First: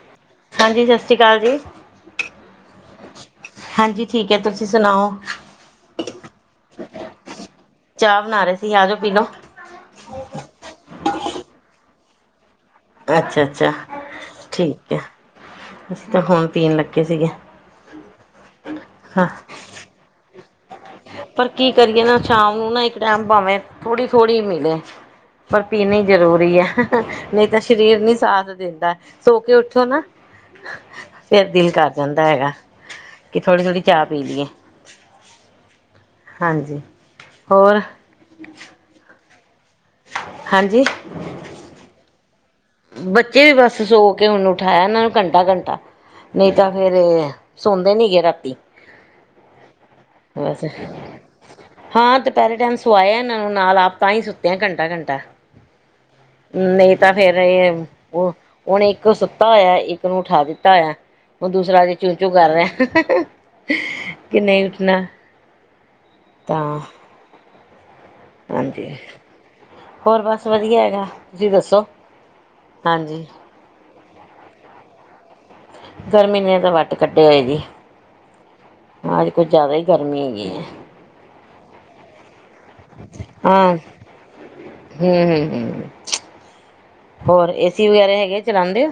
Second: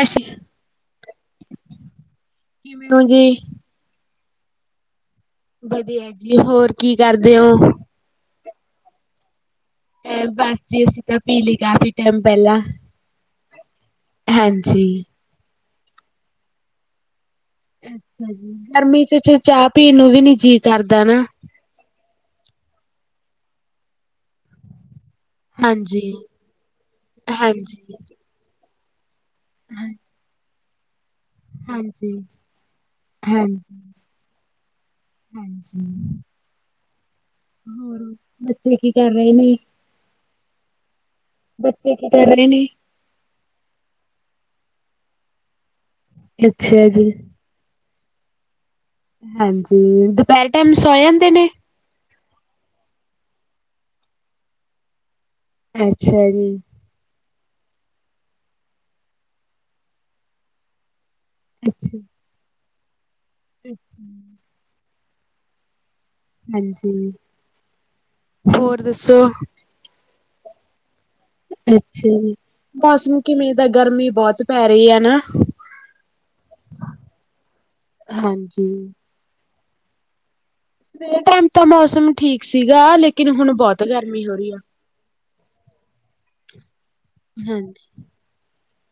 ਅੱਛਾ, ਹਾਂਜੀ ਸਤਿ ਸ਼੍ਰੀ ਅਕਾਲ ਜੀ ਕਿਵੇ ਔ ਜੀ? ਹਾਂਜੀ ਠੀਕ ਐ, ਤੁਸੀਂ ਸੁਣਾਓ? ਵਧੀਆ ਜੀ, ਹੋਰ ਕੀ ਕਰਦੇ ਹੋ? ਆਜੌ, ਪੀਲੋ ਅ ਬਸ ਜੀ ਅਸੀਂ ਤਾ ਪੀਲੀ, ਕਾਫ਼ੀ ਟੈਮ ਪੈਲਾ। ਅੱਛਾ, ਅੱਛਾ। ਹਾਂਜੀ। ਠੀਕ ਹੈ ਅਸੀਂ ਤਾਂ ਹੁਣ ਪੀਣ ਲੱਗੇ ਸੀਗੇ। ਅੱਜ ਗਰਮੀ, ਗਰਮੀ ਚ ਹਾਂ ਚ ਚਾਹ ਪੀਣ ਨੂੰ ਵੀ ਨੀ ਜੀ ਕਰਦਾ ਨਾ। ਕਿਉਕਿ ਸ਼ਾਮ ਨੂੰ ਨਾ, ਇੱਕ ਟਾਈਮ ਭਾਵੇਂ ਥੋੜੀ-ਥੋੜੀ ਮਿਲੇ। ਪਰ ਪੀਨੀਂ ਹਾਂਜੀ, ਜ਼ਰੂਰੀ ਹੈ। ਨਹੀਂ ਤਾਂ ਹਾਂਜੀ, ਸ਼ਰੀਰ ਨੀ ਸਾਥ ਦਿੰਦਾ ਸੋ ਕੇ ਉਠੋ ਹਾਂ ਨਾ [inaudible] ਫਿਰ ਦਿਲ ਕਰ ਹਾਂਜੀ। ਜਾਂਦਾ ਹੈਗਾ। ਕਿ ਹਾਂਜੀ। ਥੋੜੀ-ਥੋੜੀ ਚਾਹ ਪੀ ਲਈਏ। [unintelligible] ਹਾਂਜੀ। ਹਾਂਜੀ। ਹੋਰ ਬੱਚੇ ਕੀ ਕਰ ਰਹੇ ਨੇ। ਹਾਂਜੀ ਬੱਚੇ ਕੀ ਕਰ ਨਈ ਨੀ ਬੱਚੇ ਵੀ ਬਸ ਸੋ ਕੇ ਹੁੰਨ ਉਠਾਇਆ ਇਹਨਾਂ ਨੂੰ ਘੰਟਾ-ਘੰਟਾ ਨਹੀਂ ਤਾਂ ਅੱਛਾ ਫੇਰ, ਜੀ। ਸੌ ਦੇ ਨੀ ਗੇ ਰਾਤੀ। ਹਾਂਜੀ, ਦੁਪਹਿਰ ਟਾਈਮ ਸੋ ਜਾਂਦੇ ਨੇ- ਪਹਿਲੇ ਟਾਈਮ ਸਵਾਇਆ ਇਹਨਾਂ ਨੂੰ ਨਾਲ ਆਪ ਤਾਂ ਹੀ ਸੁੱਤੇਆ ਘੰਟਾ ਘੰਟਾ ਅੱਛਾ ਜੀ। ਨਹੀਂ, ਉਹ, ਹੁਣ ਇੱਕ ਓਹ ਸੁੱਤਾ ਹੋਇਆ, ਇੱਕ ਨੂੰ ਉਠਾ ਦਿੱਤਾ ਹੋਇਆ। ਓਹ ਦੂਸਰਾ ਹਜੇ ਅੱਛਾ, ਚੂੰ- ਚੂੰ ਕਰ ਰਿਹਾ। [unintelligible] ਕਿ ਨਹੀਂ ਉੱਠਣਾ ਤਾਂ ਹਾਂਜੀ। ਹੋਰ ਹਾਂਜੀ ਦੱਸੋ ਹੋਰ ਬਸ ਵਧੀਆ ਹੈਗਾ। ਤੁਸੀਂ ਦੱਸੋ ਅੱਛਾ ਜੀ, ਮੌਸਮ ਹਾਂਜੀ ਕਿਵੇਂ ਦਾ। ਗਰਮੀ ਬਹੁਤ ਪੈ ਰਹੀ ਹੈ ਨਾ, ਗਰਮੀ ਨੇ ਤਾਂ ਵੱਟ ਕੱਢੇ ਹੋਏ ਜੀ ਹਾਂਜੀ। ਅੱਜ ਕੁੱਝ ਜ਼ਿਆਦਾ ਹੀ ਗਰਮੀ ਹੈਗੀ ਏ। ਸਵੇਰ ਟਾਈਮ ਤਾਂ ਮੌਸਮ ਠੀਕ ਸੀਗਾ, ਲੇਕਿਨ ਹੁਣ ਬਹੁਤ ਗਰਮੀ ਹੋ ਰਹੀ ਆ। ਹਮ ਹੋਰ ਏਸੀ ਹਾਂਜੀ। ਵਗੈਰਾ ਹੈਗੇ? ਚਲਾਉਦੇ ਹੋ?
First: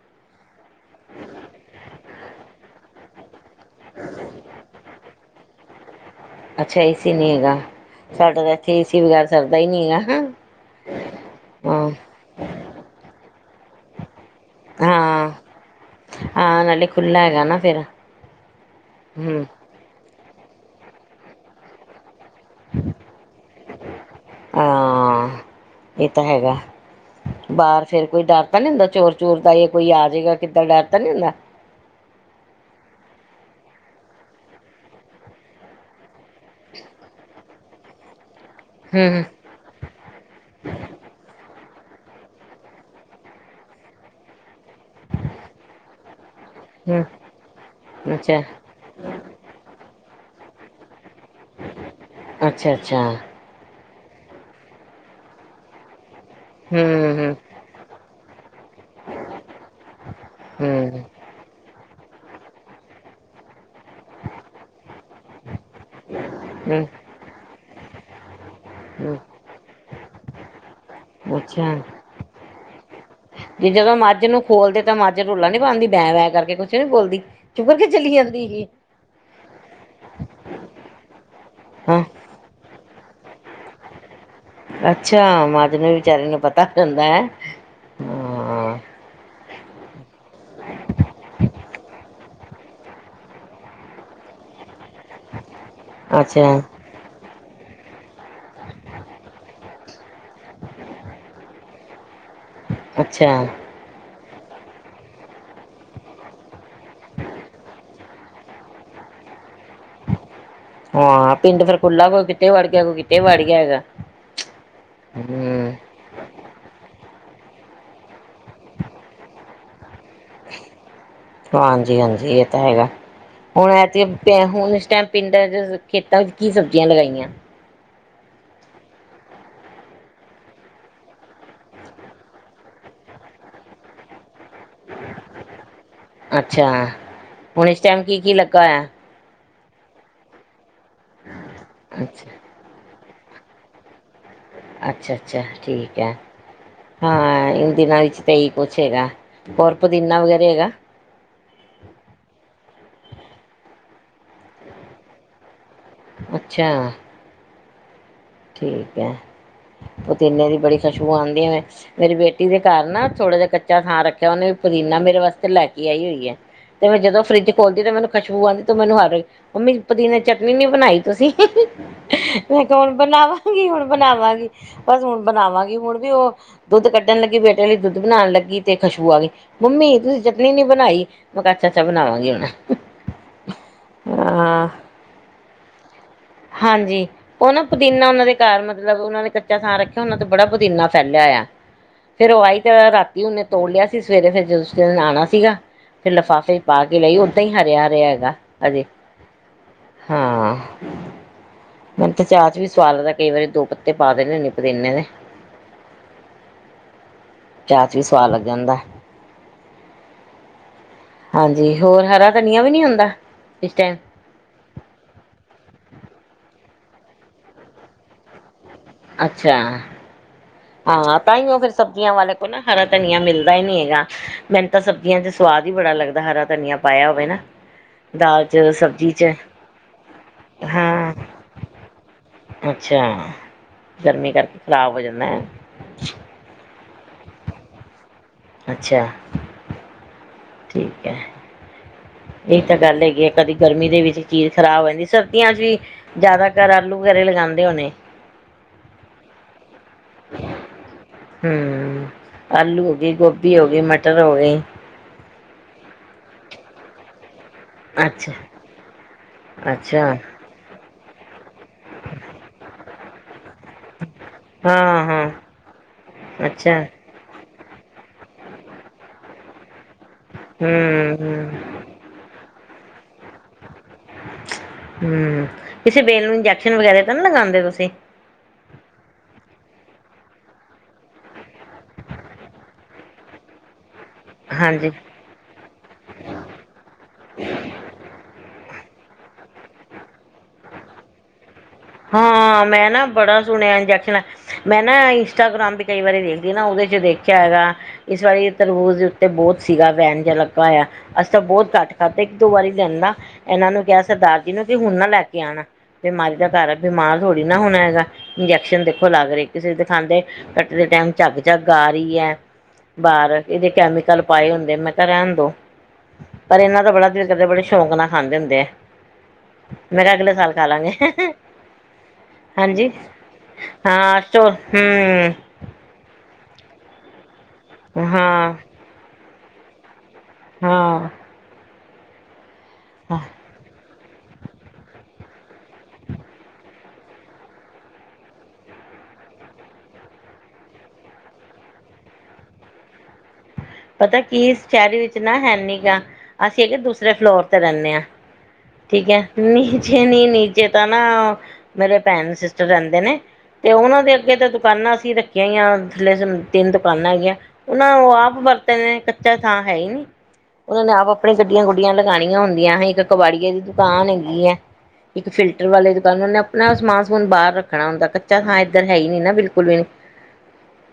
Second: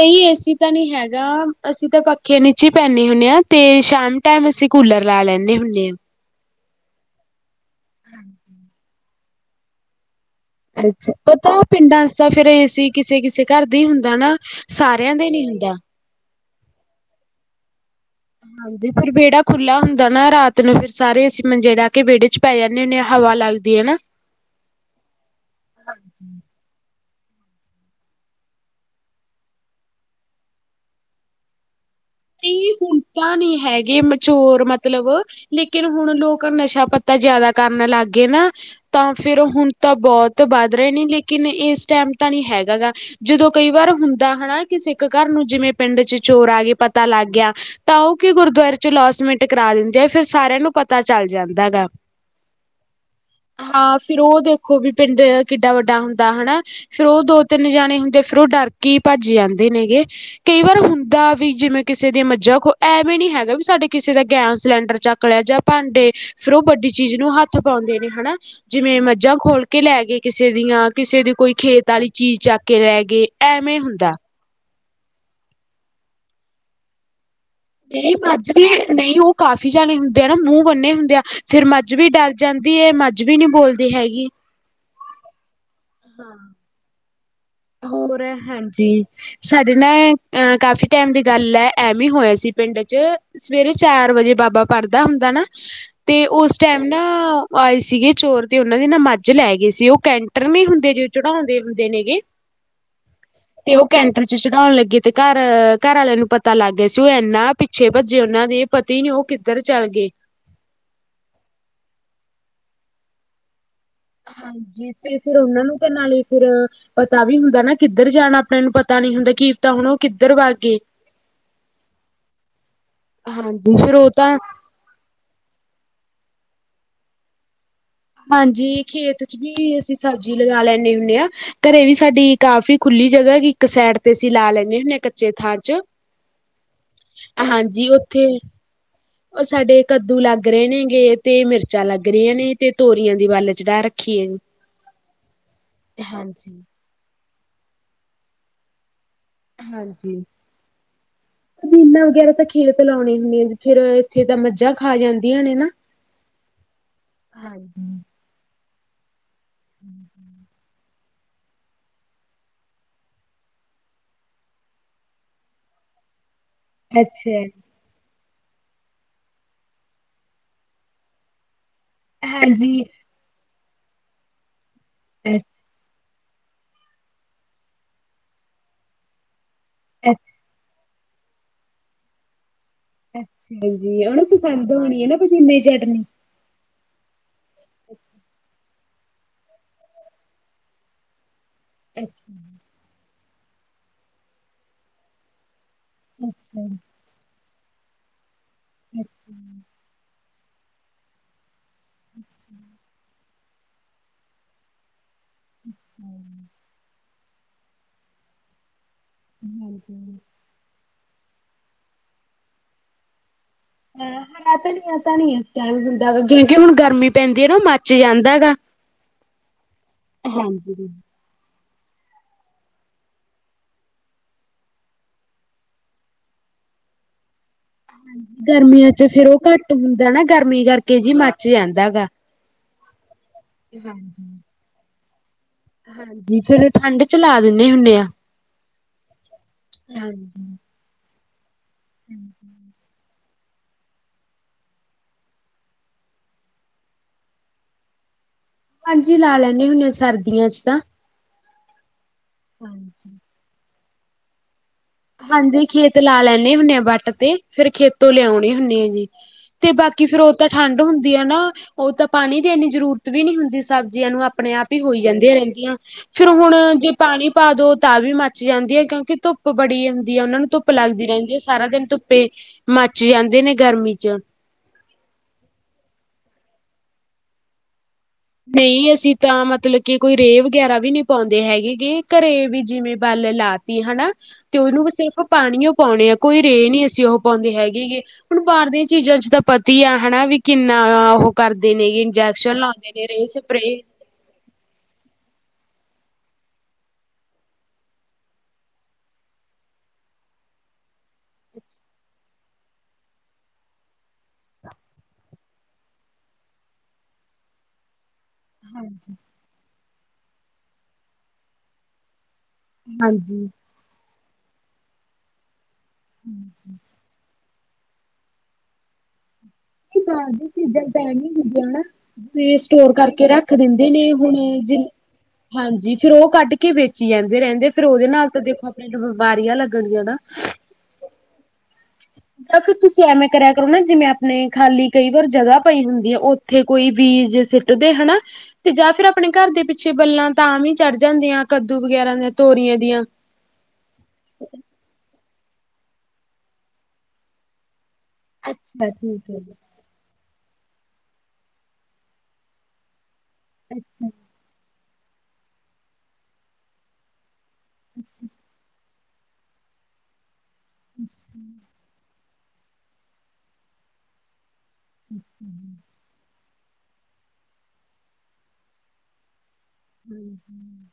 ਨਹੀਂ ਏਸੀ ਤਾਂ ਨਹੀਂ ਹੈਗਾ। ਅਸੀਂ ਤਾਂ ਪੱਖੇ ਨੀਚੇ ਪੈਂਨੇ ਹੁੰਦੇ ਹਾਂ। ਤੇ ਸ਼ਾਮ ਟਾਈਮ ਅਸੀਂ ਕੂਲਰ ਲਾ ਲੈਂਦੇ ਹੁੰਦੇ। ਏਮ ਅੱਛਾ ਏੇਸੀ ਨਹੀਂ ਹੈਗਾ। ਸਾਡੇ ਤਾਂ ਇਥੇ ਏ ਏ ਸੀ ਬਗੈਰ ਸਰਦਾ ਹੀ ਨੀਗਾ। ਹੰ ਅੱਛਾ, ਪਤਾ ਪਿੰਡਾਂ ਚ ਤਾਂ ਫਿਰ ਏ ਸੀ ਕਿਸੇ ਕਿਸੇ ਘਰ ਦੇ ਹੀ ਹੁੰਦਾ ਨਾ, ਸਾਰਿਆਂ ਹਾਂ, ਦੇ ਨੀ ਹੁੰਦਾ। ਹਾਂ ਨਾਲੇ ਖੁੱਲਾ ਹੈਗਾ ਨਾ ਤੇਰਾ ਹਾਂਜੀ, ਫਿਰ ਵਿਹੜਾ ਖੁੱਲਾ ਹੁੰਦਾ ਹੈ ਣਾ ਰਾਤ ਨੂੰ ਫਿਰ ਸਾਰੇ ਅਸੀਂ ਮੰਜੇ ੜਾਹ ਕੇ ਵਿਹੜੇ ਚ ਪੈ ਜਾਨੇ ਹੁੰਦੇ ਆ, ਹਵਾ ਲੱਗਦੀ ਹੈ ਨਾ। ਹਾਂ। ਇਹ ਤਾਂ ਹੈਗਾ ਬਾਹਰ ਫੇਰ ਕੋਈ ਡਰ ਤਾਂ ਨਹੀ ਹੁੰਦਾ ਚੋਰ ਚੂਰ ਦਾ, ਯਾ ਕੋਈ ਆ ਜੇਗਾ ਕਿੱਦਾਂ ਡਰ ਤਾਂ ਨਹੀਂ ਹੁੰਦਾ? ਨਹੀਂ, ਹੁਣ ਤਾਂ ਨਹੀਂ ਹੈਗੇ ਮੇਚੋਰ ਮਤਲਬ, ਲੇਕਿਨ ਹੁਣ ਲੋਕ ਨਸ਼ਾ ਪੱਤਾ ਜ਼ਿਆਦਾ ਕਰਨ ਲੱਗ ਗਏ ਨਾ। ਤਾਂ ਹੂੰ, ਫੇਰ ਹੁਣ ਤਾਂ ਬਹੁਤ ਵੱਧ ਰਹੇ ਨੇ, ਲੇਕਿਨ ਇਸ ਟਾਈਮ ਤਾਂ ਨਹੀਂ ਹੈਗਾ ਗਾ, ਜਦੋਂ ਕਈ ਵਾਰ ਹੁੰਦਾ ਹੈਨਾਂ, ਕਿਸੇ ਕ ਘਰ ਨੂੰ ਜਿਵੇਂ ਪਿੰਡ ਚ ਚੋਰ ਆ ਗਏ ਹੂੰ, ਪਤਾ ਲੱਗ ਗਿਆ ਤਾਂ ਉਹ ਕੀ ਅੱਛਾ, ਗੁਰਦੁਆਰੇ ਚ' ਲੋਸ ਮਿੰਟ ਕਰਾ ਦਿੰਦੇ ਆ। ਫਿਰ ਸਾਰਿਆਂ ਨੂੰ ਪਤਾ ਤਾਂ ਚੱਲ ਜਾਂਦਾ ਗਾ ਅੱਛਾ, ਅੱਛਾ ਹਾਂ ਫਰ ਉਹ ਦੇਖੋ ਵੀ ਪਿੰਡ ਕਿੱਡਾ ਵੱਡਾ ਹੁੰਦਾ ਹਨਾ ਫੇਰ ਹੂੰ, ਉਹ ਹੂੰ। ਦੋ ਤਿੰਨ ਜਾਣੇ ਹੁੰਦੇ ਫੇਰ ਉਹ ਡਰ ਕੇ ਭੱਜ ਜਾਂਦੇ ਨੇਗੇ ਕਈ ਵਾਰ ਹੂੰ, ਹੁੰਦਾ ਵੀ ਜਿਵੇ ਕਿਸੇ ਦੀਆਂ ਮੱਝਾਂ ਕੋ ਇਹ ਵੀ ਨੀ ਹੈਗਾ ਵੀ ਸਾਡੇ ਕਿਸੇ ਦਾ ਗੈਸ ਸਿਲੰਡਰ ਚੱਕ ਲਿਆ ਜਾਂ ਭਾਂਡੇ ਫੇਰ ਉਹ ਹੂੰ, ਵੱਡੀ ਚੀਜ਼ ਨੂੰ ਹੱਥ ਪਾਉਂਦੇ ਨੇ ਹਨਾ ਜਿਵੇਂ ਹੂੰ ਮੱਝਾਂ ਖੋਲ ਕੇ ਲੈ ਗਏ ਕਿਸੇ ਦੀਆਂ ਕਿਸੇ ਦੀ ਕੋਈ ਅੱਛਾ ਖੇਤ ਵਾਲੀ ਚੀਜ਼ ਚੱਕ ਕੇ ਲੈ ਗਏ ਜੇ ਐਵੇਂ ਜਦੋਂ ਹੁੰਦਾ। ਮੱਝ ਨੂੰ ਖੋਲਦੇ ਤਾਂ ਮੱਝ ਰੋੱਲਾ ਨੀ ਪਾਉਂਦੀ ਬੈਂ ਵੈਂ ਕਰਕੇ ਕੁਛ ਨੀ ਬੋਲਦੀ ਚੁੱਪ ਕਰਕੇ ਚਲੀ ਨਹੀਂ ਜਾਂਦੀ ਮੱਝ ਵੀ ਸੀ। ਨਹੀਂ ਉਹ ਕਾਫੀ ਜਾਣੇ ਹੁੰਦੇ ਨਾ ਮੂੰਹ ਬੰਨੇ ਹੁੰਦੇ ਆ ਫੇਿਰ ਮੱਝ ਹਾਂ, ਵੀ ਡਰ ਜਾਂਦੀ ਹੈ। ਮੱਝ ਅੱਜ ਵੀ ਨਹੀ ਬੋਲਦੀ ਹੈਗੀ। ਅੱਛਾ ਮੱਝ ਜਿੰਵੇੇ ਵਿਚਾਰਾਰੇ ਨੂੰ ਪਤਾ ਹੁੰਦਾ ਹੈ। ਹੋਰ ਰ ਹਾਂ। ਹਾਂਜੀ। ਸਾਡੇ ਨਾਏ ਅ ਕਾਫੀ ਟਾਈਮ ਦੀ ਗੱਲ ਹੈ। ਐਵੇ ਹੀ ਹੋਇਆ ਸੀ ਪਿੰਡ ਚ ਸਵੇਰੇ ਚਾਰ ਵਜੇ ਬਾਬਾ ਪੜ੍ਹਦਾ ਹੁੰਦਾ ਨਾ ਤੇ ਅੱਛਾ, ਉਸ ਟਾਈਮ ਨਾ ਆਏ ਸੀਗੇ ਚੋਰ ਤੇ ਉਹਨਾਂ ਦੇ ਨਾ ਮੱਝ ਲੈ ਗਏ ਸੀ ਉਹ ਕੈਂਟਰ ਨਹੀਂ ਹੁੰਦੇ ਜ ਚੜਾਉਂਦੇ ਹੁੰਦੇ ਨੇਗੇ ਅੱਛਾ ਤੇ ਉਹ ਕੈਂਟਰ ਚ ਚੜ੍ਹਾਉਣ ਲੱਗੇ ਤੇ ਘਰ- ਘਰ ਵਾਲਿਆਂ ਨੂੰ ਪਤਾ ਲੱਗ ਗਿਆ ਸੀ, ਉਹ ਇਨਾ ਪਿੱਛੇ ਭੱਜੇ ਉਹਨਾਂ ਦੇ ਇਹ ਪਤਾ ਨੀ ਉਹ ਕਿੱ ਹਾਂ ਪਿੰਡ ਫੇਰ ਖੁਲਾ ਕੋਈ ਕਿ ਕਿਤੇ ਵੜ ਗਿਆ ਕੋਈ ਕਿਤੇ ਵੜ ਗਿਆ ਹੈਗਾ ਹਾਂਜੀ ਤੇ ਫਿਰ ਉਹਨਾਂ ਹੂੰ। ਨੂੰ ਤੇ ਨਾਲੇ ਫਿਰ ਪਤਾ ਵੀ ਹੁੰਦਾ ਨਾ ਕਿੱਧਰ ਜਾਣਾ ਆਪਣੇ ਨੂੰ ਪਤਾ ਨੀ ਹੁੰਦਾ ਕੀ ਪਤਾ ਹੁਣ ਉਹ ਕਿੱਧਰ ਵਗ ਗਏ ਹਾਂਜੀ- ਹਾਂਜੀ ਇਹ ਤਾਂ ਹੈਗਾ ਹੁਣ ਹਾਂਜੀ ਫਿਰ ਉਹ ਤਾਂ ਐ ਹੁਣ ਇਸ ਟਾਈਮ ਪਿੰਡਾਂ ਚ ਖੇਤਾਂ ਚ ਕੀ ਸਬਜ਼ੀਆਂ ਲਗਾਈਆਂ। ਹਾਂਜੀ ਖੇਤ ਚ ਵੀ ਅਸੀਂ ਸਬਜ਼ੀ ਲਗਾ ਲੈਂਦੇ ਹੁੰਦੇ ਆਂ, ਘਰੇ ਵੀ ਸਾਡੀ ਕਾਫ਼ੀ ਖੁੱਲੀ ਜਗ੍ਹਾ ਇੱਕ ਸਾਈਡ ਤੇ ਅਸੀਂ ਲਾ ਲੈਂਦੇ ਹੁੰਦੇ ਕੱਚੇ ਥਾਂ ਚ ਅੱਛਾ ਹੁਣ ਇਸ ਹਾਂਜੀ ਟਾਈਮ ਕੀ ਉੱਥੇ ਕੀ ਲੱਗਾ ਹੋਇਆ ਉਹ ਸਾਡੇ ਕੱਦੂ ਲੱਗ ਰਹੇ ਨੇ। ਤੇ ਮਿਰਚਾਂ ਲੱਗ ਅੱਛਾ ਰਹੀਆਂ ਨੇ ਤੇ ਤੋਰੀਆਂ ਦੀ ਵੱਲ ਚੜਾਹ ਰੱਖੀਏ ਜੀ ਅੱਛਾ -ਅੱਛਾ ਠੀਕ ਹੈ ਹਾਂਜੀ ਹੂੰ। ਇਹ ਦਿਨਾਂ ਵਿੱਚ ਇਹੀ ਕੁੱਛ ਹੈਗਾ। ਹੋਰ ਹਾਂਜੀ ਪੁਦੀਨਾ ਵਗੈਰਾ ਹੈਗਾ। ਪਦੀਨਾ ਵਗੈਰਾ ਤਾਂ ਖੇਤ ਲਾਉਣੇ ਹੁੰਦੇ ਆ ਫੇਰ ਇੱਥੇ ਤਾਂ ਮੱਝਾਂ ਖਾ ਜਾਂਦੀਆਂ ਨੇ ਨਾ ਅੱਛਾ ਹਾਂਜੀ ਠੀਕ ਐ। ਹੂੰ, ਹੂੰ ਖੁਸਬੂ ਆਦੀ ਆ ਮੇਰੀ ਬੇਟੀ ਦੇ ਘਰ ਨਾ ਥੋੜਾ ਜਿਹਾ ਕੱਚਾ ਥਾਂ ਰੱਖਿਆ ਉਹਨੇ ਵੀ ਪੁਦੀਨਾ ਮੇਰੇ ਵਾਸਤੇ ਲੈ ਕੇ ਆਈ ਹੋਈ ਹੈ। ਤੇ ਮੈਂ ਜਦੋਂ ਅੱਛਾ ਫਰਿੱਜ ਖੋਲਦੀ ਤੇ ਮੈਨੂੰ ਖੁਸ਼ਬੂ ਆਉਂਦੀ ਤੇ ਮੈਨੂੰ ਹਰ ਰਈ ਮੰਮੀ ਪੁਦੀਨੇ ਦੀ ਚਟਨੀ ਨੀ ਬਣਾਈ ਤੁਸੀਂ। ਮੈਂ ਕਿਹਾ ਹਾਂਜੀ ਹੁਣ ਮੈਗੀ ਹੁਣ ਬਣਾਵਾਂਗੀ। ਬਸ ਹੁਣ ਬਣਾਵਾਂਗੀ ਹੁਣ ਵੀ ਉਹ ਦੁੱਧ ਕੱਢਣ ਲੱਗੀ ਬੇਟੇ ਲਈ ਦੁੱਧ ਬਣਾਉਣ ਲੱਗੀ ਤੇ ਖੁਸ਼ਬੂ ਆ ਗਈ ਮੰਮੀ ਤੁਸੀਂ ਚਟਨੀ ਨੀ ਬਣਾਈ ਮੈਂ ਕਿਹਾ ਅਛਾ ਚਲ ਬਣਾਵਾਂਗੀ ਹੁਣ ਅੱਛਾ ਜੀ ਉਹ ਨਾ ਹਾਂ ਪਸੰਦ ਹੋਣੀ ਆ ਨਾ ਪੁਦੀਨੇ ਦੀ ਚਟਨੀ ਹਾਂਜੀ ਉਹ ਨਾ ਪੁਦੀਨਾ ਉਹਨਾ ਦੇ ਘਰ ਮਤਲਬ ਉਹਨਾਂ ਨੇ ਕੱਚਾ ਸਾਂ ਰੱਖਿਆ ਉਹਨਾਂ ਤੇ ਬੜਾ ਪੁਦੀਨਾ ਫੈਲਿਆ ਹੋਇਆ ਫੇਰ ਉਹ ਆਈ ਅੱਛਾ ਤੇ ਰਾਤੀ ਉਹਨੇ ਤੋੜ ਲਿਆ ਸੀ ਸਵੇਰੇ ਫਿਰ ਜਦ ਉਸ ਦਿਨ ਆਉਣਾ ਸੀਗਾ ਫਿਰ ਲਿਫਾਫੇ ਅੱਛਾ ਪਾ ਕੇ ਲਈ ਦਾਂ ਹੀ ਹਰਿਆ ਰਿਹਾ ਹੈਗਾ ਹਜੇ ਅੱਛਾ। ਹਾਂ ਮੈਨੂੰ ਤੇ ਚਾਹ ਅ ਚ ਵੀ ਸਵਾਦ ਲੱਗਦਾ ਕਈ ਵਾਰੀ ਦੋ ਪੱਤੇ ਪਾ ਦੇਣੇ ਹੁੰਨੇ ਪੁਦੀਨੇ ਦੇ [inaudible] ਚਾ ਚ ਵੀ ਸਵਾਦ ਲੱਗ ਜਾਂਦਾ [inaudible] ਹਾਂਜੀ ਹੋਰ ਹਰਾ ਧਨੀਆ ਵੀ ਨਹੀਂ ਹੁੰਦਾ ਇਸ ਟਾਈਮ ਹ ਹਾਂ ਧਣੀਆਂ ਧਨੀਆਂ ਤਾ ਨੀ ਹੈ ਜਿਦਾ ਕਿਉਂਕਿ ਹੁਣ ਗਰਮੀ ਪੈਂਦੀ ਹੈ ਨਾ ਮੱਚ ਜਾਂਦਾ ਹੈ ਗਗਾ ਅੱਛਾ ਹਾਂ ਤਾਂਹੀਓ ਫੇਰ ਸਬਜ਼ੀਆਂ ਵਾਲੇ ਕੋ ਨਾ ਹਰਾ ਧਨੀਆ ਮਿਲਦਾ ਹੀ ਨਹੀਂ ਹੈਗਾ ਮੈਨੂੰ ਤਾਂ ਸਬਜ਼ੀਆਂ ਚ ਸਵਾਦ ਹੀ ਬੜਾ ਲੱਗਦਾ ਹਰਾ ਧਨੀਆ ਪਾਇਆ ਹੋਵੇ ਨਾ ਗਰਮੀਆਂ ਚ ਫੇਰ ਉਹ ਘੱਟ ਹੁੰਦਾ ਨਾ ਗਰਮੀ ਕਰਕੇ ਜੀ ਹਾਂ ਮੱਚ ਜਾਂਦਾ ਗਾ ਅੱਛਾ ਗਰਮੀ ਕਰਕੇ ਖ਼ਰਾਬ ਹੋ ਜਾਂਦਾ। ਮੈਂ ਹਾਂਜੀ ਫਿਰ ਠੰਡ ਚ ਲਾ ਦਿੰਦੇ ਹੁੰਦੇ ਆ। ਅੱਛਾ ਹਾਂਜੀ। ਠੀਕ ਹੈ। ਇਹ ਤਾਂ ਗੱਲ ਹੈਗੀ ਹੈ [unintelligible] ਕਦੀ ਗਰਮੀ ਦੇ ਵਿੱਚ ਚੀਜ਼ ਖ਼ਰਾਬ ਹੋ ਜਾਂਦੀ ਸਰਦੀਆਂ ਚ ਵੀ ਜ਼ਿਆਦਾਤਰ ਆਲੂ ਵਗੈਰੇ ਲਗਾਉਂਦੇ ਹੋਣੇ ਹਾਂਜੀ ਲਾ ਲੈਂਦੇ ਹੁੰਣੇ ਅਸੀਂ ਸਰਦੀਆਂ ਚ ਤਾਂ ਹੂੰ ਆਲੂ ਹੋ ਗਈ ਗੋਭੀ ਹੋ ਗਈ ਮਟਰ ਰ ਗ ਹਾਂਜੀ ਖੇਤ ਲਾ ਲੈਦੇ ਹੁਨੇ ਵੱਟ ਤੇ ਫੇਰ ਖੇਤੋਂ ਅੱਛਾ ਲਿਆਉਣੇ ਹੁੰਦੇ ਆ ਜੀ ਤੇ ਅੱਛਾ ਬਾਕੀ ਫੇਰ ਉਹ ਤਾਂ ਠੰਢ ਹੁੰਦੀ ਦੀ ਨਾ ਉਹ ਤਾਂ ਪਾਣੀ ਦੀ ਇੰਨੀ ਜ਼ਰੂਰਤ ਵੀ ਨਹੀਂ ਹੁੰਦੀ ਸਬਜ਼ੀਆਂ ਨੂੰ ਆਪਣੇ ਆਪ ਹੀ ਹੋਈ ਹਾਂ ਹਾਂ ਜਾਂਦੀਆਂ ਰਹਿੰਦੀਆਂ ਫੇਰ ਹੁਣ ਅੱਛਾ ਜੇ ਪਾਣੀ ਪਾ ਦੋ ਤਾਂ ਵੀ ਮੱਚ ਜਾਂਦੀ ਹੈ ਕਿਉਂਕਿ ਧੁੱਪ ਬੜੀ ਉਹਨਾ ਨੂੰ ਧੁੱਪ ਲੱਗਦੀ ਹਮ ਰਹਿੰਦੀ ਹੈ ਹਮ ਸਾਰਾ ਦਿਨ ਧੁੱਪੇ ਮੱਚ ਜਾਂਦੇ ਨੇ ਗਰਮੀ। ਚ ਹਮ ਕਿਸੇ ਬੇਲ ਨੂੰ ਨੀ ਜਾਣਾ ਵਗੈਰਾ ਤਾਂ ਨਹੀਂ ਲਗਾਉਂਦੇ ਤੁਸੀਂ ਨਹੀਂ ਅਸੀਂ ਤਾਂ ਮਤਲਬ ਕਿ ਕੋਈ ਰੇਹ ਵਗੈਰਾ ਵੀ ਨਹੀਂ ਪਾਉਂਦੇ ਹੈਗੇਗੇ ਘਰੇ ਵੀ ਜਿਵੇਂ ਬੱਲ ਲਾ ਤ ਹਨਾ ਤੇ ਉਹਨੂੰ ਵੀ ਹਾਂਜੀ ਸਿਰਫ ਪਾਣੀਓ ਪਾਉਣੇ ਆ ਕੋਈ ਰੇ ਨੀ ਅਸੀਂ ਉਹ ਪਾਉਂਦੇ ਹੈਗੇ ਗ ਹੁਣ ਬਾਹਰ ਦੇ ਚੀਜ਼ਾਂ ਚ ਤਾਂ ਪਤੀ ਆ ਹੈਣਾ ਵੀ ਕਿੰਨਾ ਉਹ ਕਰਦੇ ਦਨ ਇੰਜੈਕਸ਼ਨ ਹਾਂ ਮੈਂ ਲਾਉਂਦੇ ਨਾ ਨੇ ਰੇਹ ਬੜਾ ਸਪਰੇ ਸੁਣਿਆ ਇੰਜੈਕ ਮੈਂ ਨਾ ਇੰਸਟਾਗ੍ਰਾਮ ਵੀ ਕਈ ਵਾਰੀ ਦੇਖਦੀ ਨਾ ਉਹਦੇ ਚ ਦੇਖਿਆ ਹੈਗਾ ਇਸ ਵਾਰੀ ਤਰਬੂਜ਼ ਦੇ ਉੱਤੇ ਬਹੁਤ ਸੀਗਾ ਬੈਂਨ ਜਿਹਾ ਲੱਗਾ ਹੋਇਆ ਅਸੀਂ ਤਾਂ ਬਹੁਤ ਘੱਟ ਖਾਧ ਇੱਕ ਦੋ ਵਾਰੀ ਲੈਂਦਾ ਇਹਨਾਂ ਨੂੰ ਕਿਹਾ ਸਰਦਾਰ ਜੀ ਨੂੰ ਕਿ ਹੁਣ ਨਾ ਲੈ ਕੇ ਆਉਣਾ ਬਿਮਾਰੀ ਦਾ ਕਾਰਨ ਬਿਮਾਰ ਥੋੜੀ ਨਾ ਹੋਣਾ ਹੈਗਾ ਇੰਜੈਕਸ਼ਨ ਦੇਖੋ ਲੱਗ ਰਹੇ ਕਿਸੇ ਦੇ ਖਾਂਦੇ ਰੋਟੀ ਦੇ ਟਾਈਮ ਝੱਗ ਝੱਗ ਆ ਰਹੀ ੲੈ। ਬਾਹਰ ਹਾਂਜੀ ਇਹਦੇੇ ਕੈਮੀਕਲ ਪਾਏ ਹੁੰਦੇ ਮੈਂ ਕਿਹਾ ਰਹਿਣ ਦੋ। ਪਰ ਇਹਨਾਂ ਦਾ ਬੜਾ ਦਿਲ ਕਰਦੇ ਬੜੇ ਸ਼ੌਕ ਨਾਲ ਖਾਂਦੇ ਹੁੰਦੇ ਏ। ਇਹ ਮੈਂ ਕਿਹਾ ਬਾਹਰ ਅਗਲੇ ਦੀ ਸਾਲ ਖਾ ਚੀਜ਼ਾਂ ਲਾਂਗੇ। ਪੈਣੀ ਤੇ ਹਾਂਜੀ ਸਟੋਰ ਕਰਕੇ ਰੱਖ ਦਿੰਦੇ ਨੇ ਹਾਂ ਹੁਣ ਸੋ ਜਿ ਹੂੰ ਹਾਂਜੀ ਫੇਰ ਉਹ ਕਾਡ ਕੇ ਵੇਚੀ ਜਾਂ ਦੇ ਰਹਿੰਦੇ ਫਿਰ ਉਹਦੇ ਨਾਲ ਤਾਂ ਹਾਂ ਦੇਖੋ ਆਪਣੀ ਵਾਰੀਆਂ ਲੱਗਣਗੀਆਂ ਨਾ। ਹਾਂ [inaudible] ਤਾਂ ਫਿਰ ਤੁਸੀਂ ਐਵੇਂ ਕਰਿਆ ਕਰੋ ਨਾ ਜਿਵੇਂ ਆਪਣੇ ਖਾਲੀ ਕਈ ਵਾਰ ਜਗ੍ਹਾ ਪਈ ਹੁੰਦੀ ਆ ਉੱਥੇ ਕੋਈ ਬੀਜ ਸਿੱਟਦੇ ਹਨਾ, ਤੇ ਜਾਂ ਫਿਰ ਆਪਣੇ ਘਰ ਦੇ ਪਿੱਛੇ ਬੇਲਾਂ ਤਾਂ ਵੀ ਚੜ ਜਾਂਦੀਆਂ ਕੱਦੂ ਵਗੈਰਾ ਦੀ, ਤੋਰੀਆਂ ਦੀਆਂ ਪਤਾ ਕੀ ਸ਼ਹਿਰੀ ਵਿੱਚ ਨਾ ਹੈ ਨੀ ਗਾਂ ਅਸੀਂ ਇਹਗੇ ਦੂਸਰੇ ਫਲੋਰ ਤੇ ਰਹਿੰਨੇ ਹਾਂ। ਠੀਕ ਹੈ ਨੀਚੇ ਨੀ ਨੀੇ ਚੇ ਤਾਂ ਨਾ ਮੇਰੇ ਭੈਣ ਸਿਸਟਰ ਰਹਿੰਦੇ ਨੇ ਤੇ ਉਹਨਾਂ ਦੇ ਅੱਗੇ ਤਾਂ ਦੁਕਾਨਾਂ ਰੱਖਿਆ ਥੱਲੇ ਤਿੰਨ ਦੁਕਾਨਾਂ ਹੈਗੀਆਂ। ਨਾ ਆਪ ਬਰ ਕੱਚਾ ਥਾਂ ਹੈ ਹੀ ਨੀ। ਉਹ ਨੇ ਆਪਣੇ ਗੱਡੀਆਂ ਗੁੱਡੀਆਂ ਲਗਾਣੀ ਆਂ ਹੁੰਦੀਆਂ ਇੱਕ ਕਬਾੜੀਏ ਦੀ ਦੁਕਾਨ ਹੈਗੀ ਹੈ। ਇੱਕ ਫਿਲਟਰ ਵਾਲੇ ਦੁਕਾਨ ਉਹਨੇ ਅਪਨਾ ਸਮਾਨ ਸਮੂਨ ਬਾਹਰ ਰੱਖਣਾ ਹੁੰਦਾ ਕੱਚਾ ਥਾਂ ਇੱਧਰ ਹੈ ਹੀ ਨੀ ਨਾ ਬਿਲ ਹੂੰ ਹੂੰ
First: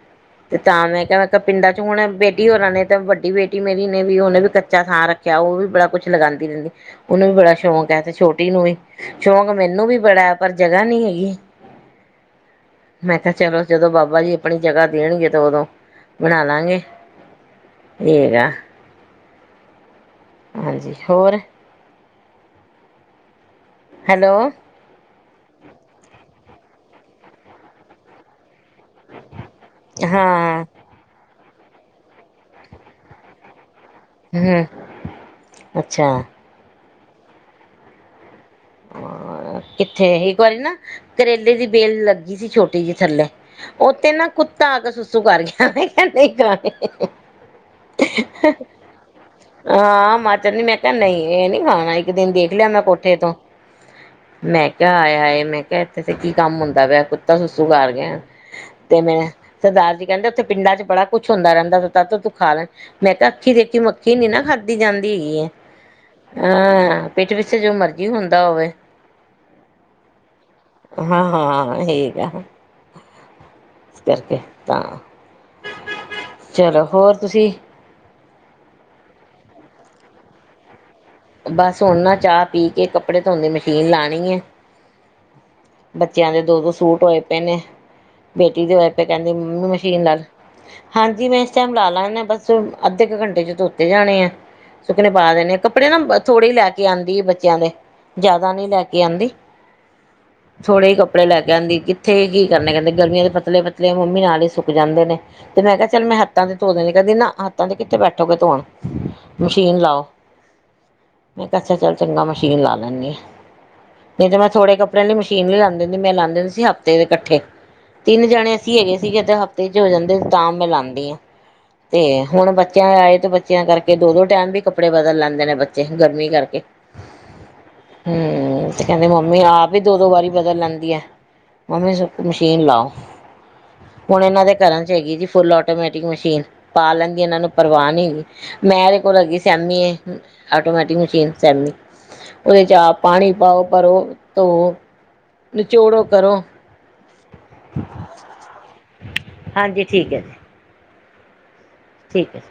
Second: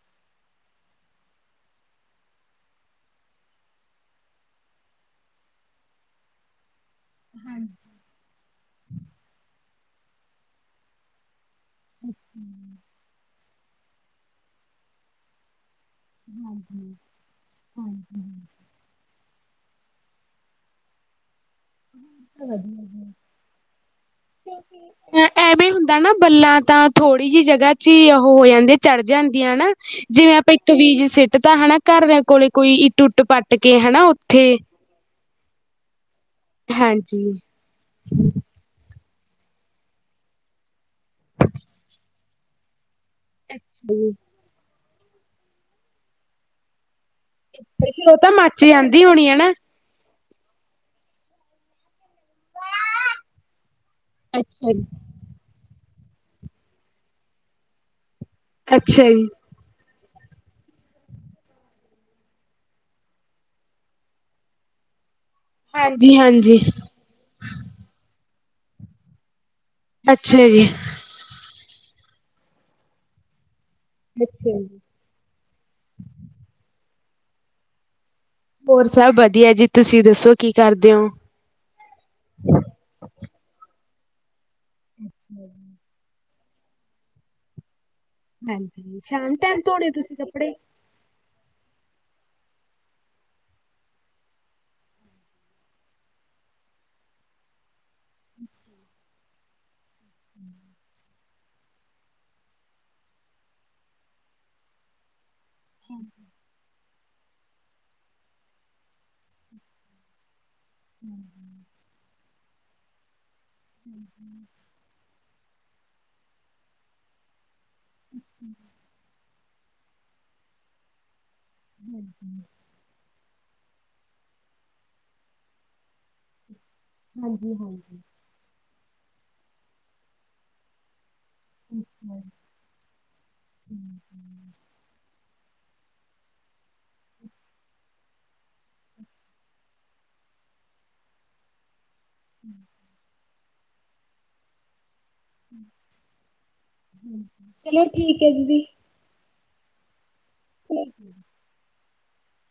ਤੇ ਤਾਂ ਮੈਂ ਕਿਹਾ ਮੈਂ ਕਿਹਾ ਪਿੰਡਾਂ ਚ ਹੁਣ ਬੇ ਬੇਟੀ ਹੋਨਾ ਨੇ ਤਾਂ ਵੱਡੀ ਬੇਟੀ ਮੇਰੀ ਨੇ ਵੀ ਉਹਨੇ ਵੀ ਕੱਚਾ ਥਾਂ ਰੱਖਿਆ ਉਹ ਵੀ ਬੜਾ ਕੁੱਛ ਲਗਾਉਂਦੀ ਰਹਿੰਦੀ। ਉਹਨੂੰ ਵੀ ਬੜਾ ਸ਼ੌਕ ਹੈ, ਤੇ ਛੋਟੀ ਨੂੰ ਵੀ। ਸ਼ੌਕ ਮੈਨੂੰ ਮੈਨੂੰ ਵੀ ਬੜਾ ਪਰ ਜਗ੍ਹਾ ਨੀ ਹੈਗੀ। ਅੱਛਾ ਮੈਂ ਕਿਹਾ ਚਲੋ ਜਦੋਂ ਬਾਬਾ ਜੀ ਆਪਣੀ ਜਗ੍ਹਾ ਦੇਣਗੇ ਤਾਂ ਉਦੋਂ ਬਣਾ ਲਾਂਗੇ। ਹੂੰ ਇਹ ਹੂੰ ਹੈਗਾ ਹਾਂਜੀ ਹੋਰ ਵਧਿਆ ਹੈਲੋ ਜੀ ਐਵੇਂ ਹੁੰਦਾ ਨਾ ਬੱਲਾਂ ਤਾਂ ਥੋੜ੍ਹੀ ਜਿਹੀ ਜਗ੍ਹਾ ਚ ਹੀ ਉਹ ਹੋ ਜਾਂਦੇ ਚੜ੍ਹ ਜਾਂਦੇ ਹਨਾ ਜਿਵੇਂ ਆਪਾਂ ਹਾਂ ਇੱਕ ਵੀ ਸਟ ਤਾਂ ਹਨਾ ਘਰਦਿਆਂ ਕੋਲ ਕੋਈ ਇੱਟ ਉੱਟ ਪੱਟ ਕੇ ਹੈ। ਉੱਥੇ ਹਮ ਅੱਛਾ ਹਾਂਜੀ ਹਾਂ। ਕਿੱਥੇ ਇੱਕ ਵਾਰੀ ਨਾ ਕਰੇਲੇ ਦੀ ਬੇਲ ਲੱਗੀ ਸੀ ਛੋਟੀ ਜੀ ਥੱਲੇ ਅੱਛਾ ਉਹਥੇ ਜੀ ਨਾ ਕੁੱਤਾ ਕੇ ਸੂਸੂ ਕਰਤਾ, ਮੈ ਕਿਆ ਨੀ ਖਾਣੀ ਉਹ ਤਾਂ ਮਾਚ ਜਾਦੀ ਹੋਣੀ ਹਨਾ। ਹਾਂ ਮੈਂ ਮਾਚਰ ਕਿਹਾ ਨਹੀਂ ਇਹ ਨੀ ਖਾਣਾ ਇੱਕ ਦਿਨ ਦੇਖ ਲਿਆ ਮੈਂ ਕੋਠੇ ਤੋਂ ਮੈਂ ਅੱਛਾ ਜੀ ਕਿਹਾ ਆਇਆ ਹੈ। ਮੈਂ ਇੱਥੇ ਤੇ ਕੀ ਕੰਮ ਹੁੰਦਾ ਵਆ ਕੁੱਤਾ ਸੱਸੂ ਕਰ ਗਿਆ ਤੇ ਅੱਛਾ ਮੈਂ ਜੀ ਸਰਦਾਰ ਜੀ ਕਹਿੰਦੇ ਉੱਥੇ ਪਿੰਡਾਂ ਚ ਬੜਾ ਕੁਛ ਹੁੰਦਾ ਰਹਿੰਦਾ ਸੀ ਤ ਤੂੰ ਖਾ ਲੈ ਮੈਂ ਕਿਹਾ ਅੱਖੀ ਦੇਖੀ ਮੱਖੀ ਨੀ ਨਾ ਖਾਧੀ ਜਾਂਦੀ ਹੈਗੀ ਹੈ। ਹਾਂਜੀ ਹਾਂਜੀ ਹਾਂ ਪਿੱਠ ਵਿੱਚ ਜੋ ਮਰਜੀ ਹੁੰਦੀ ਦਾ ਹੋਵੇ- ਅੱਛਾ ਜੀ ਹਾਂ ਹਾਂ ਹੈੇ। ਇਸ ਕਰਕੇ ਤਾਂ ਚਲੋ ਹੋਰ ਤੁਸੀਂ ਹੋਰ ਸਭ ਵਧੀਆ ਜੀ ਤੁਸੀਂ ਦੱਸੋ ਕੀ ਕਰਦੇ ਹੋ। ਟੀਨ ਲਾਣੀ ਹੈ। [inaudible] ਬੱਚਿਆਂ ਦੇ ਦੋ ਦੋ ਸੂਟ ਹੋਏ ਪਏ ਨੇ ਬੇਟੀ ਤੇ ਵੈਸੇ ਕਹਿੰਦੇ ਮੰਮੀ ਮਸ਼ੀਨ ਰਖ ਹਾਂਜੀ ਮੈਂ ਇਸ ਟਾਈਮ ਲਾ ਲੈਣੇ ਬਸ ਅੱਧੇ ਇੱਕ ਘੰਟੇ ਚ' ਧੋਤੇ ਜਾਣੇ ਆ ਸੁਕਨੇ ਪਾ ਦੇਣੇ ਆ ਕੱਪੜੇ ਨਾ ਥੋੜੇ ਲੈ ਕੇ ਆਉਂਦੀ ਹੈ। ਬੱਚਿਆਂ ਦੇ ਜ਼ਿਆਦਾ ਨਹੀ ਲੈ ਕੇ ਆਂਦੀ ਥੋੜੇ ਹੀ ਕੱਪੜੇ ਲੈ ਕੇ ਆਂਦੀ ਕਿੱਥੇ ਕੀ ਕਰਨੇ ਕਹਿੰਦੇ ਗਰਮੀਆਂ ਦੇ ਪਤਲੇ ਪਤਲੇ ਮੰਮੀ ਨਾਲ ਹੀ ਸੁੱਕ ਜਾਂਦੇ ਨੇ ਤੇ ਮੈਂ ਕਿਹਾ ਚੱਲ ਮੈਂ ਹੱਥਾਂ ਤੇ ਤੋ ਦੇਣੇ ਕਹਿੰਦੀ ਨਾ ਹੱਥਾਂ ਤੇ ਕਿੱਥੇ ਬੈਠੋਗੇ ਧੋਣ ਮਸ਼ੀਨ ਲਾਓ ਮੈਂ ਕਿਹਾ ਅਛਾ ਚੱਲ ਚੰਗਾ ਮੈ ਮਸ਼ੀਨ ਲਾ ਲੈਂ ਨੀ ਤੇ ਜੇ ਮੈਂ ਥੋੜੇ ਕਪੜਿਆਂ ਲਈ ਮਸ਼ੀਨ ਨੀ ਲਾਦੀ ਹੁੰਦੀ ਮੈਂ ਲਾਉਂਦੀ ਹੂੰਦੀ ਸੀ ਹਫ਼ਤੇ ਦੇ ਕੱਠੇ ਤਿੰਨ ਜਾਣੇ ਅਸੀਂ ਹੈਗੇ ਸੀਗੇ ਹਫਤੇ ਤੇ ਜੇ ਹੋ ਜਾਂਦੇ ਤਾਂ ਮੈਂ ਲਾਂਦੀ ਆ। ਤੇ ਹੁਣ ਬੱਚਿਆਂ ਆਏ ਤੇ ਬੱਚਿਆ ਕਰਕੇ ਦੋ-ਦੋ ਟੈਮ ਵੀ ਕੱਪੜੇ ਬਦਲ ਲੈਂਦੇ ਨੇ ਬੱਚੇ, ਗਰਮੀ ਕਰਕੇ ਹਾਂਜੀ, ਹਾਂਜੀ। ਹੂੰ ਤੇ ਕਹਿੰਦੇ, ਮੰਮੀ ਆਪ ਹੀ ਦੋ-ਦੋ ਵਾਰੀ ਬਦਲ ਲੈਂਦੀ ਆ ਮੰਮੀ ਮਸ਼ੀਨ ਲਾਓ। ਹੁਣ ਇਹਨਾਂ ਦੇ ਘਰਾਂ ਚ ਹੈਗੀ ਜੀ ਫੁੱਲ ਆਟੋਮੈਟਿਕ ਮਸ਼ੀਨ ਪਾ ਲੈਂ ਦੀ, ਇਹਨਾਂ ਨੂੰ ਪਰਵਾਹ ਨਹੀਂਗੀ। ਮੈਂ ਰੇ ਕੋਲ ਹੈਗੀ ਸੀ ਐਮੀ ਆਟੋਮੈਟਿਕ ਮਸ਼ੀਨ ਸੈਮੀ ਉਹਦੇ ਚ ਆ ਪਾਣੀ ਪਾਓ, ਪਰੋ, ਤੋਂਔ ਚਲੋ, ਠੀਕ ਹੈ ਦੀਦੀ। ਹਾਂਜੀ, ਠੀਕ ਹੈ ਜੀ। ਠੀਕ ਹੈ।